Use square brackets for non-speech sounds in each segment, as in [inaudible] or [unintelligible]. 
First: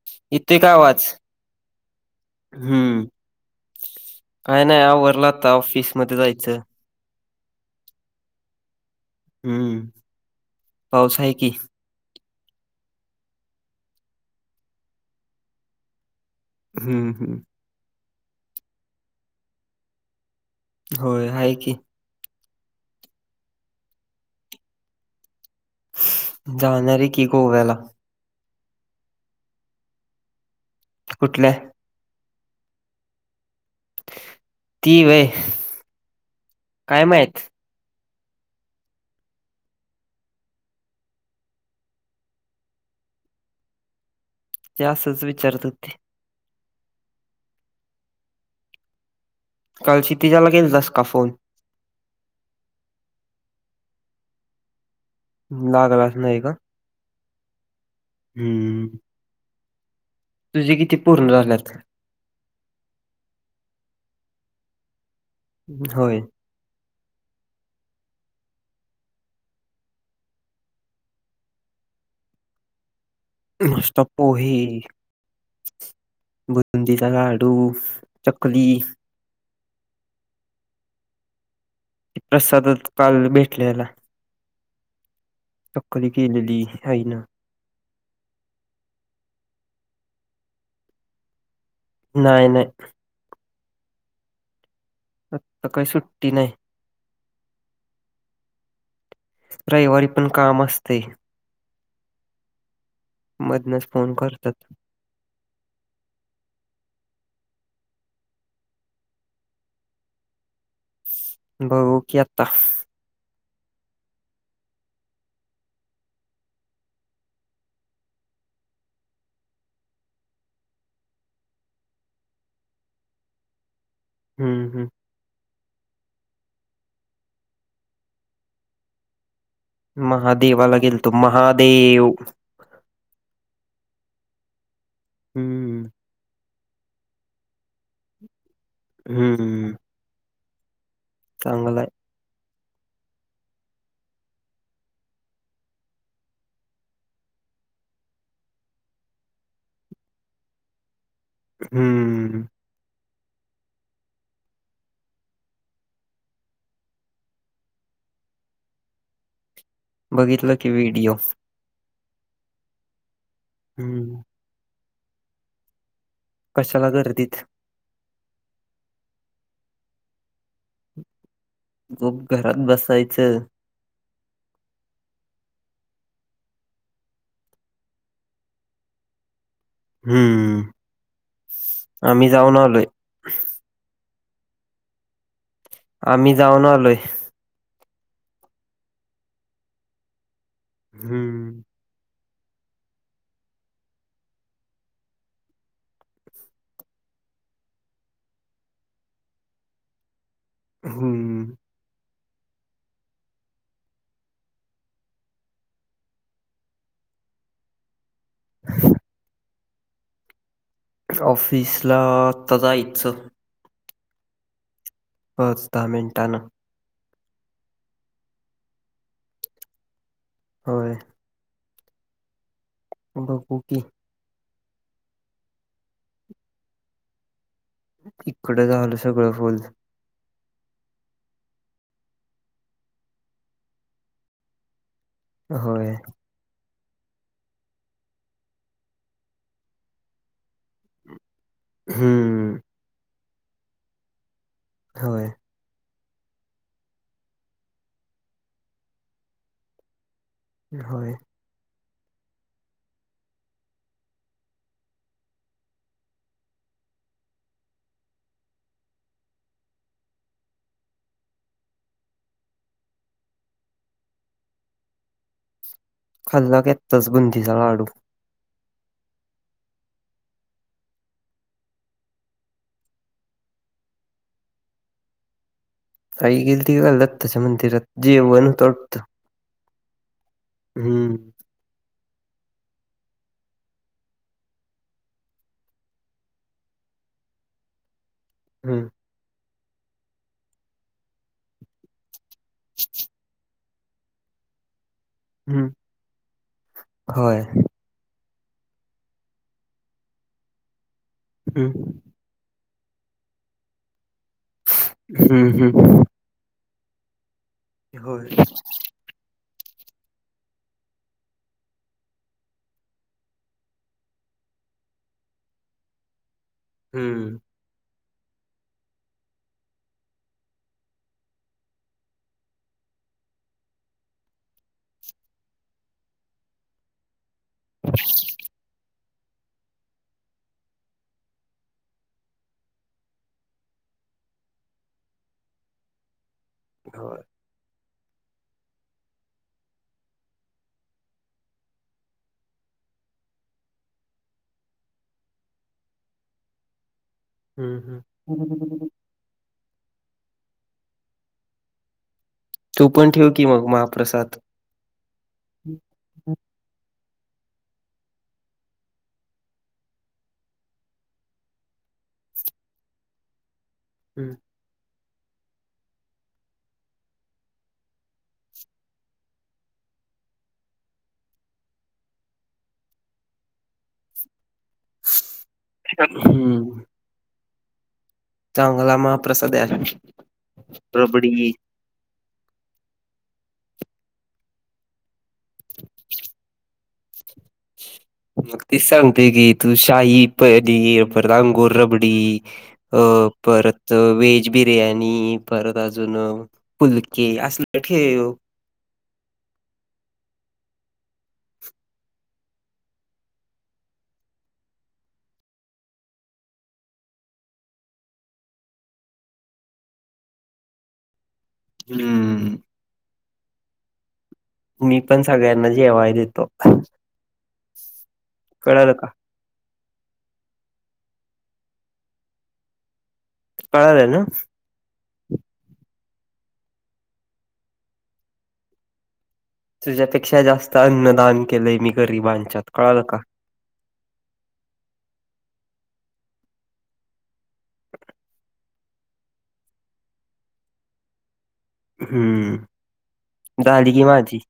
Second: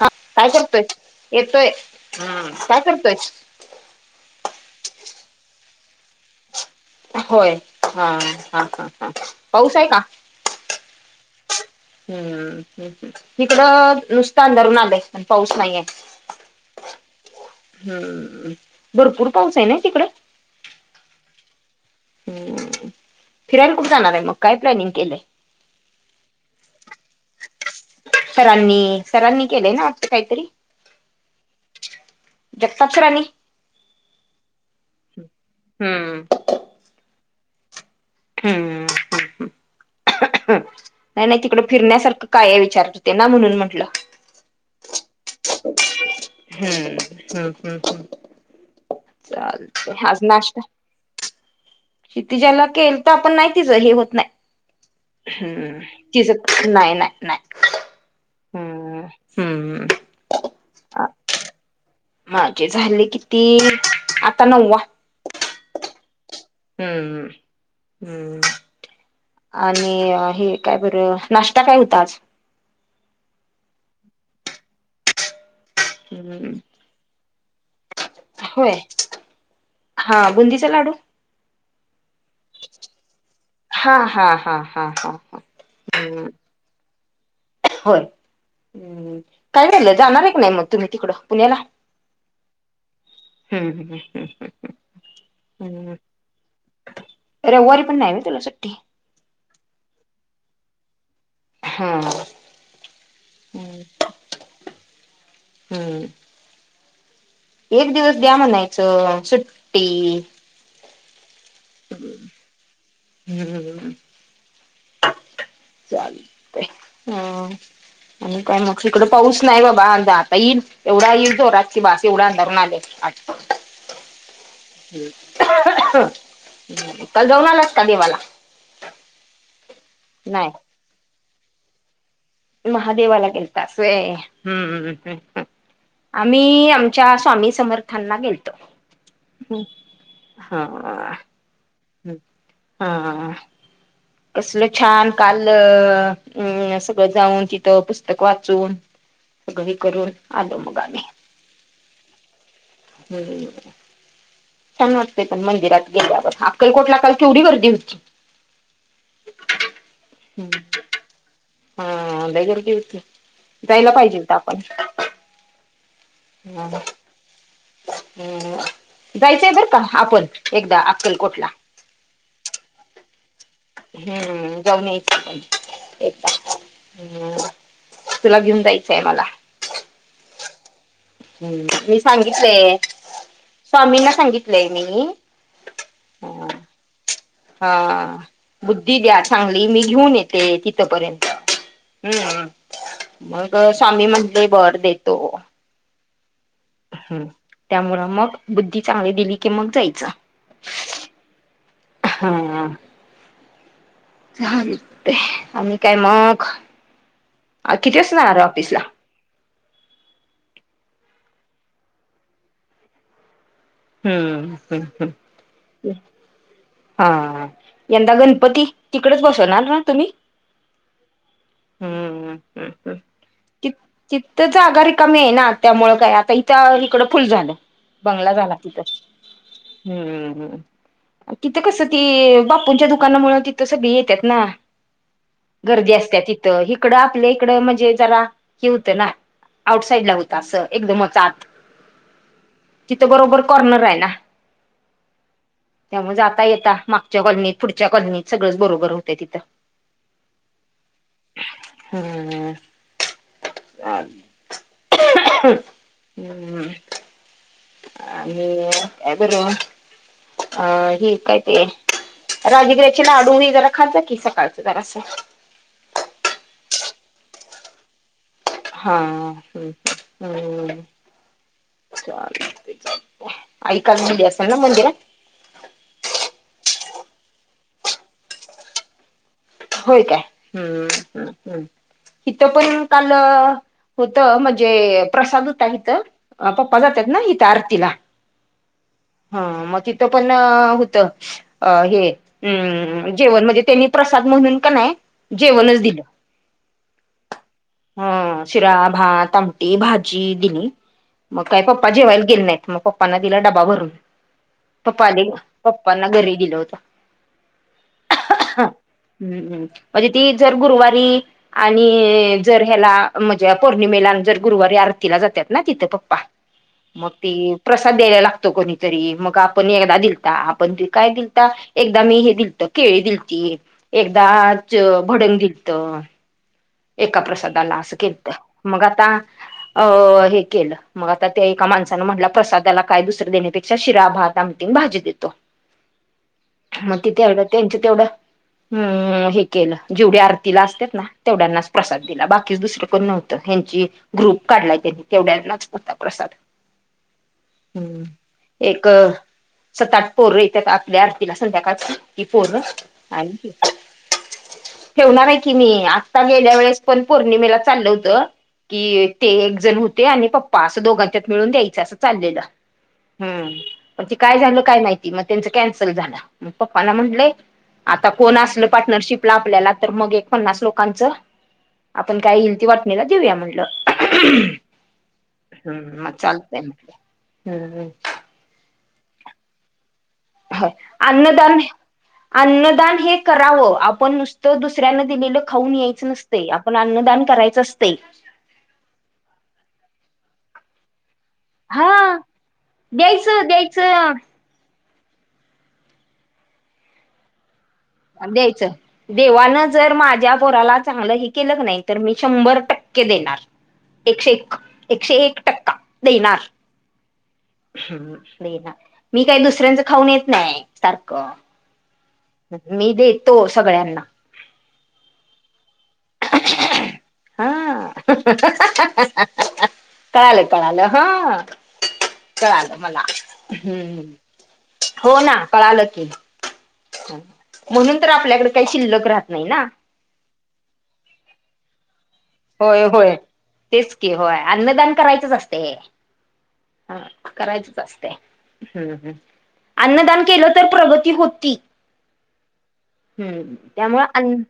हा, काय येतोय का करतोय, आवाज? येतोय, काय हम्म. करतोय? काय नाही. आवरल आता ऑफिसमध्ये जायचं. होय, हा, हा-हा-हा पाऊस हम्म. आहे का? पाऊस आहे की. हम्म्, इकडं नुसतं अंधारून आले, पण पाऊस नाहीये. हम्म हम्म हम्म भरपूर पाऊस आहे ना तिकडे होय हाय की हम्म फिरायला कुठे जाणार आहे मग काय प्लॅनिंग केलंय जाणारे की गोव्याला सरांनी सरांनी केलंय ना वाटत काही तरी कुठल्या जगताप सरांनी ती वय हम्म काय माहीत हम्म ह नाही नाही तिकडं फिरण्यासारखं काय आहे विचारते ना म्हणून म्हटल ते असच विचारत होती हम् हम्म चाल तय कालची आज तिच्याला नाश्ता केलतास का फोन क्षितिजा ला केलता पण नाही तिच हे होत नाही हम्म लागलाच तिज नाही का? नाही नाही नाही हम्म हम्म तुझे किती पूर्ण झाल्यात माझे झाले किती आता नव्वा होय हम्म हम्म हम्म आणि हे काय बरं नाश्ता काय होता आज नाष्टा पोहे हम्म बुंदीचा लाडू चकली होय हा बुंदीचा लाडू प्रसादात काल भेटलेला हा हा हा हा हा हा चकली केलेली आईनं होय काय झाल जाणार आहे का नाही मग तुम्ही तिकड पुण्याला नाही नाही हम् ह हम हम् हम हम् आता काय सुट्टी नाही रविवारी पण नाही व्हय तुला सुट्टी रविवारी पण काम असतय हा हम्म मदनच फोन करत्यात हम्म एक दिवस द्या म्हणायचं सुट्टी बघू की आता हम् हम चालतय हम आणि काय मग इकड पाऊस नाही बाबा आता येईल एवढा येईल जोरात की बास एवढं अंधारून आलय हम्म हम् काल जाऊन आलास का देवाला? नाही महादेवाला गेलतो. महादेव महादेवाला गेेलतास होय? हम्म, हम्म. हम्म. आम्ही आमच्या स्वामी समर्थांना गेलतो हम्म. हम्म. हा. चांगलं हाय. हम्म. हा. कसलं छान? काल अं अम सगळं जाऊन, तिथं पुस्तक वाचून सगळी करून आलो मग आम्ही हम्म. हम्म. छान वाटतंय पण मंदिरात गेल्यावर. अक्कलकोटला काल केवढी गर्दी होती! [inaudible] बघितलं की व्हिडिओ. हम्म. लई गर्दी होती. जायला पाहिजे हम्म. हुतं आपण. हम्म. कशाला गर्दीत हम्म. जायचंय बरं का आपण, एकदा अक्कलकोटला गप घरात बसायचं हम्म जाऊन यायचं पण. एकदा हम्म. तुला घेऊन जायचंय मला हम्म. हम्म, मी आम्ही जाऊन सांगितलंय. आलोय. स्वामींना सांगितलंय मी आम्ही हा जाऊन आलोय हा. बुद्धी द्या चांगली. मी घेऊन येते तीथपर्यंत हम्म. हम्म. मग स्वामी म्हटले बरं, देतो. हम्म. त्यामुळं मग बुद्धी चांगली दिली की मग जायचं. हम्म. हम्म. [unintelligible] ते. आणि काय मग? आज किती वाजता जाणारे ऑफिसला? ऑफिसला, आत्ता जायचं. हम्. हम्म. हं. पाच दहा मिनटानं. हा. यंदा गणपती, तिकडेच बसवणार ना तुम्ही? होय. हम्म. हम्म. बघू ति की. तिथं जागा रिकामी आहे ना त्यामुळे काय, आता इकडं फुल झालं. बंगला झाला. इकडं तिथं. झालं सगळं फुल. हम्म हं. तिथं कसं ती, बापूंच्या दुकानामुळं तिथं सगळी येतात ना. गर्दी होय. असत्या तिथं. हीकडं आपल्या इकडं म्हणजे जरा, हि होतं ना आउटसाईड ला होतं असं. एकदमच आत हम्म. तिथं बरोबर कॉर्नर आहे ना? होय त्यामुळे जाता येतता मागच्या कॉलनीत पुढच्या कॉलनीत सगळंच बरोबर होतय तिथं. [inaudible] होय. हम्म. अ हम्म. आई टाकायचना ही काय ते राजगीराची लाडु हे जरा खात जा की सकाळचं जरासं. खाल्ल्यावर की बुंदीचा लाडू. हा ह् हम्. आई चाल म्हणली असेल ना मंदिरात. आई गेलती काल दत्ताच्या मंदिरात जेवन होतं वाटतं. होय काय हम्म हम इथं पण काल होत म्हणजे प्रसाद होता इथं. पप्पा जातात ना इथं आरतीला. हम्म. हा मग तिथं पण होत हे अ जेवण म्हणजे त्यांनी त्याना म्हंग का नाही हम्म जेवणच दिलं. होय हा शिरा, भात, आमटी, भाजी, दिली मग काही पप्पा हम्म जेवायला गेले नाहीत. मग पप्पांना दिला डबा भरून पप्पा आले हम्म हम्म. पप्पांना घरी दिलं होत. हो. हम्म हम् म्हणजे ती जर गुरुवारी. आणि जर ह्याला म्हणजे पौर्णिमेला दर गुरुवारी आरतीला जातात ना तिथं पप्पा. मग ती. हम्म प्रसाद द्यायला लागतो. कोणीतरी मग आपण एकदा दिलता आपण काय दिलता? एकदा मी हे दिलत केळी दिलती एकदा भडंग दिलत. एका प्रसादाला असं केलत मग आता अ हे केलं. मग आता त्या एका माणसानं म्हटलं प्रसादाला काय दुसरं देण्यापेक्षा शिरा भात आमटीन भाजी देतो. [inaudible] मग होय तिथे त्यांच तेवढं हम् हे केलं जेवढ्या आरतीला असतात ना तेवढ्यांनाच प्रसाद दिला बाकीच दुसरं कोण नव्हतं त्यांची ग्रुप काढलाय त्यांनी तेवढ्यांनाच होता प्रसाद. [inaudible] हम्म एक सात आट पोरं येतात आपल्या आरतीला संध्याकाळच्या कि पोर तू पण ठेव की आणि मग महाप्रसाद. ठेवणार आहे की मी आ गेल्या वेळेस पण पौर्णिमेला चाल होतं. कि ते एक जण होते. आणि पप्पा असं दोघांच्यात मिळून द्यायचं असं चाललेलं. हम्म पण ते हम्म काय झालं काय माहिती? मग त्यांच कॅन्सल झालं मग पप्पाना म्हंटलंय आता कोण असलं पार्टनरशिपला आपल्याला तर मग एक पन्नास लोक कांच आपण काय येईल ते वाटणीला देऊया म्हणल. हम्म म चालत हम्म. म्हटल. चांगला महा प्रसाद द्यायला मी. अन्नदान, अन्नदान हे करावं आपण नुसतं दुसऱ्याने दिलेलं खाऊन यायचं नसते. आपण अन्नदान करायचं असते. मग ती सांगते की तू शाही पडलीये परत अंगूररबडी हा अ द्यायचं परत द्यायचं वेज बिर्याणी, परत अजुन फुलकं. अ द्यायचं. देवानं जर माझ्या पोराला चांगलं हे केलं नाही तर मी शंभर टक्के देणार. एकशे एक एकशे एक टक्का देणार. हम्म दे ना मी काही दुसऱ्यांचं खाऊन येत नाही सारखं. हम्म मी देतो सगळ्यांना. मी पण सगळ्यांना जेवाय देतो. हा [inaudible] कळालं का कळालं कळालं हां कळालं मला, कळालं ना हो ना कळालं की. म्हणून तर आपल्याकडे काही शिल्लक राहत नाही ना. तुझ्यापेक्षा जास्त अन्नदान केलंय मी गरिबां होय होय तेच की होय अन्नदान करायचं असते की, हा करायचच असते हम्म हम्म. अन्नदान केलं तर प्रगती होती. हम्म हम्म झाली त्यामुळं की माझी अन्न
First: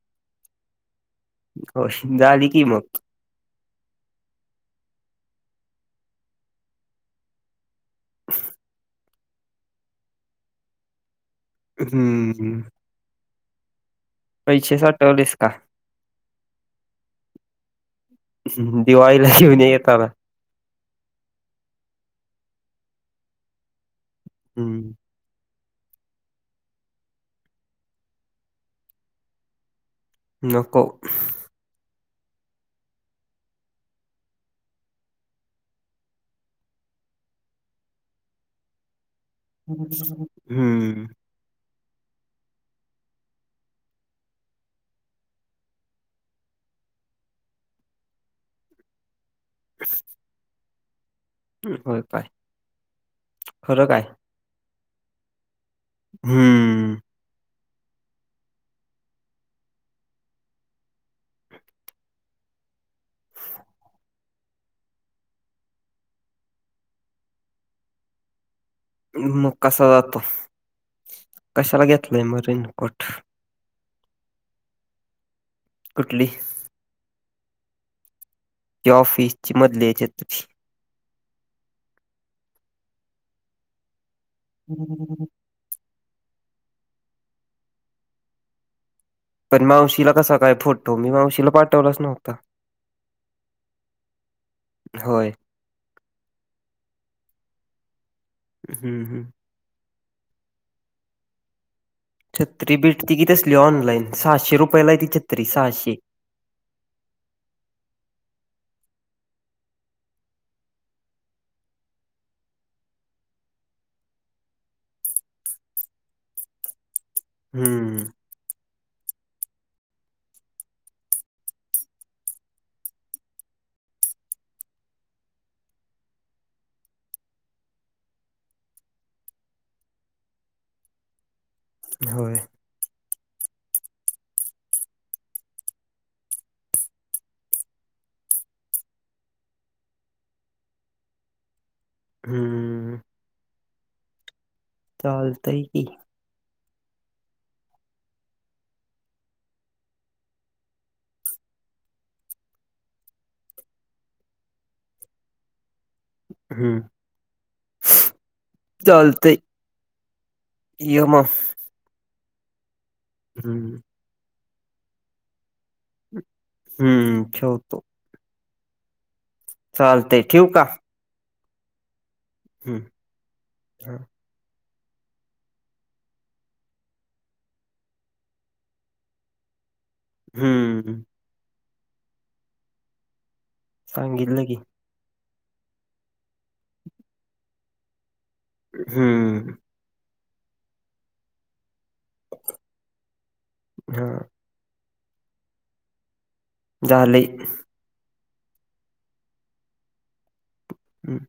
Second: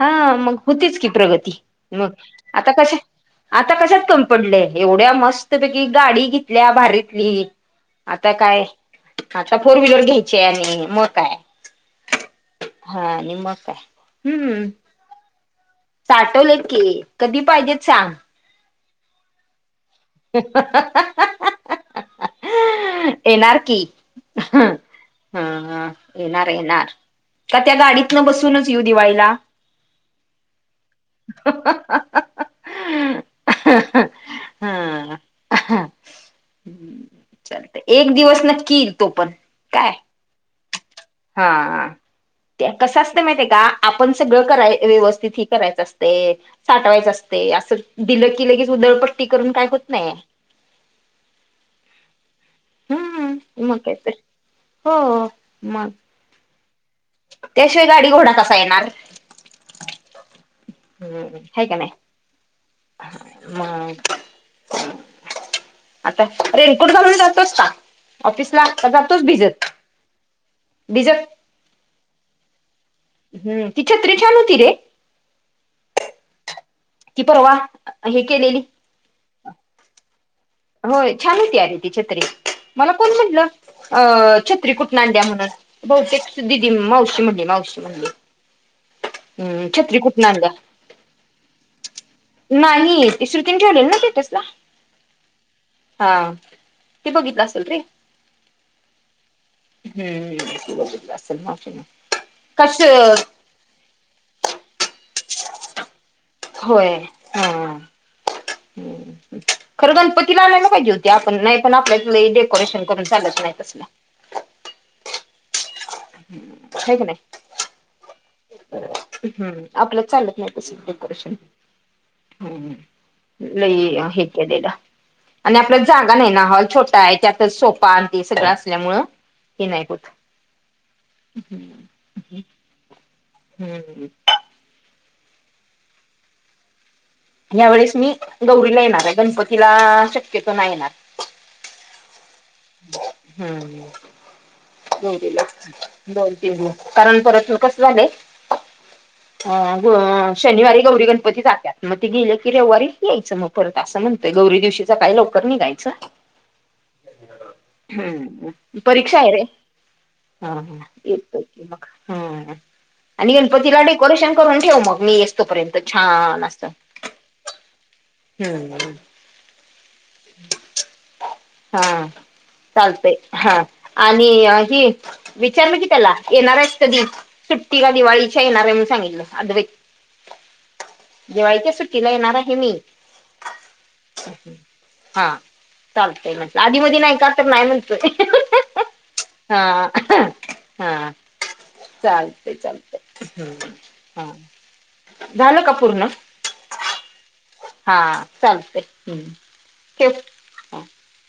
हा मग होतीच की प्रगती, हो मग झाली की आता कश मग आता कशात कमी पडलेय मस्त पैकी गाडी भारीतली. आता काय आता फोर व्हीलर घ्यायचे आणि मग काय. हम्म हा आणि मग, हम्म पैसे साठवलेस का? साठवलेत की कधी पाहिजेत सांग. दिवाळीला घेऊन ये येताना. ह [inaudible] येणार की हा हम्म हा येणार येणार. का त्या गाडीतन बसूनच येऊ दिवाळीला. नको. हा हा हा एक दिवस नक्की येईल तो पण. काय हम्म हा कसं असतं माहित आहे का आपण सगळं कराय व्यवस्थित ही करायचं असते. साठवायचं असते असं दिलं की लगेच उदळपट्टी करून काय होत नाही. होय काय हम्म मग काय तर हो. हम्म त्याशिवाय गाडी घोडा कसा येणार. हम्म हाय का नाही. मग आता रेनकोट घालून जातोस का? ऑफिस ला का जातोच मग भिजत, कसा जातो? भिजत कशाला घेतलंय मग रेनकोट. हम्म ती छत्रे छान होती. रे कुठली? की परवा हे केलेली. त्या ऑफिस ची मधली आहे छत्री. होय छान होती आरे ती छत्री मला कोण म्हटलं अ छत्री कुठून आणलीया म्हणून. बहुतेक दिदी मावशी म्हणली मावशी म्हणली. पण हम्म छत्री मावशीला कुठून कसा आणल्या काय फोटो मी मावशीला पाठवलाच नव्हता. नाही ती श्रुतीने ठेवलेल ना स्टेटसला. होय. हां ते बघितलं असलं रे. हम्म हम्म. हम्म ते बघितलं असेल मावशीन. छत्री भेटती की तसली ऑनलाईन, सहाशे रुपयाला आहे ती छत्री! सहाशे! होय हां हम्म. खरं गणपतीला आणायला पाहिजे होती आपण. नाही पण आपल्यात लई डेकोरेशन करून चालत नाही तसलं. हाय की नाही. हम्म. बरं हम्म आपल्यात चालत नाही तसलं डेकोरेशन. हम्म लई हे केलेलं. आणि आपल्यात जागा नाही ना हॉल छोटा आहे. त्यातच सोफा आणि ते सगळं असल्यामुळं. हे नाही होत हम्म. होय. हम्म. यावेेळेस मी गौरीला येणार आहे. गणपतीला शक्यतो नाही येणार. हम्म. हम्म ला गौरीलाच चालतंय की. दोन तीन दिवस कारण परतन कसं झालंय अ शनिवारी गौरी गणपती जातेत. मग ते गेले की रविवारी यायचं मग. परत असं म्हणतोय गौरी दिवशी सकाळी लवकर निघायचं. हम्म. हम्म परीक्षा आहे चालतंय. रे, हां हां ये मग. येतो. मग हां आणि हं. गणपतीला डेकोरेशन करून ठेव मग मी ये ई तोपर्यंत छान अस हं. ठेवतो. हम्म. चालतय ठेऊ का? हां हं. चालतय हां आणि हे विचारलो की त्याला येणार आहेस कधी? सुट्टीला दिवाळीच्या येणार आहे म्हणून सांगितला अद्वैत. हम्म. दिवाळीच्या सुट्टीला येणार आहे मी सांगितलं की. हां. येतोय म्हंटला आधी मधी नाही का! तर नाही म्हणतोय. हं. हां चालतंय चालतंय हम्म हां. झालं का पूर्ण? झालंय. हां चालतंय हम्म ठेव. हा हम्म.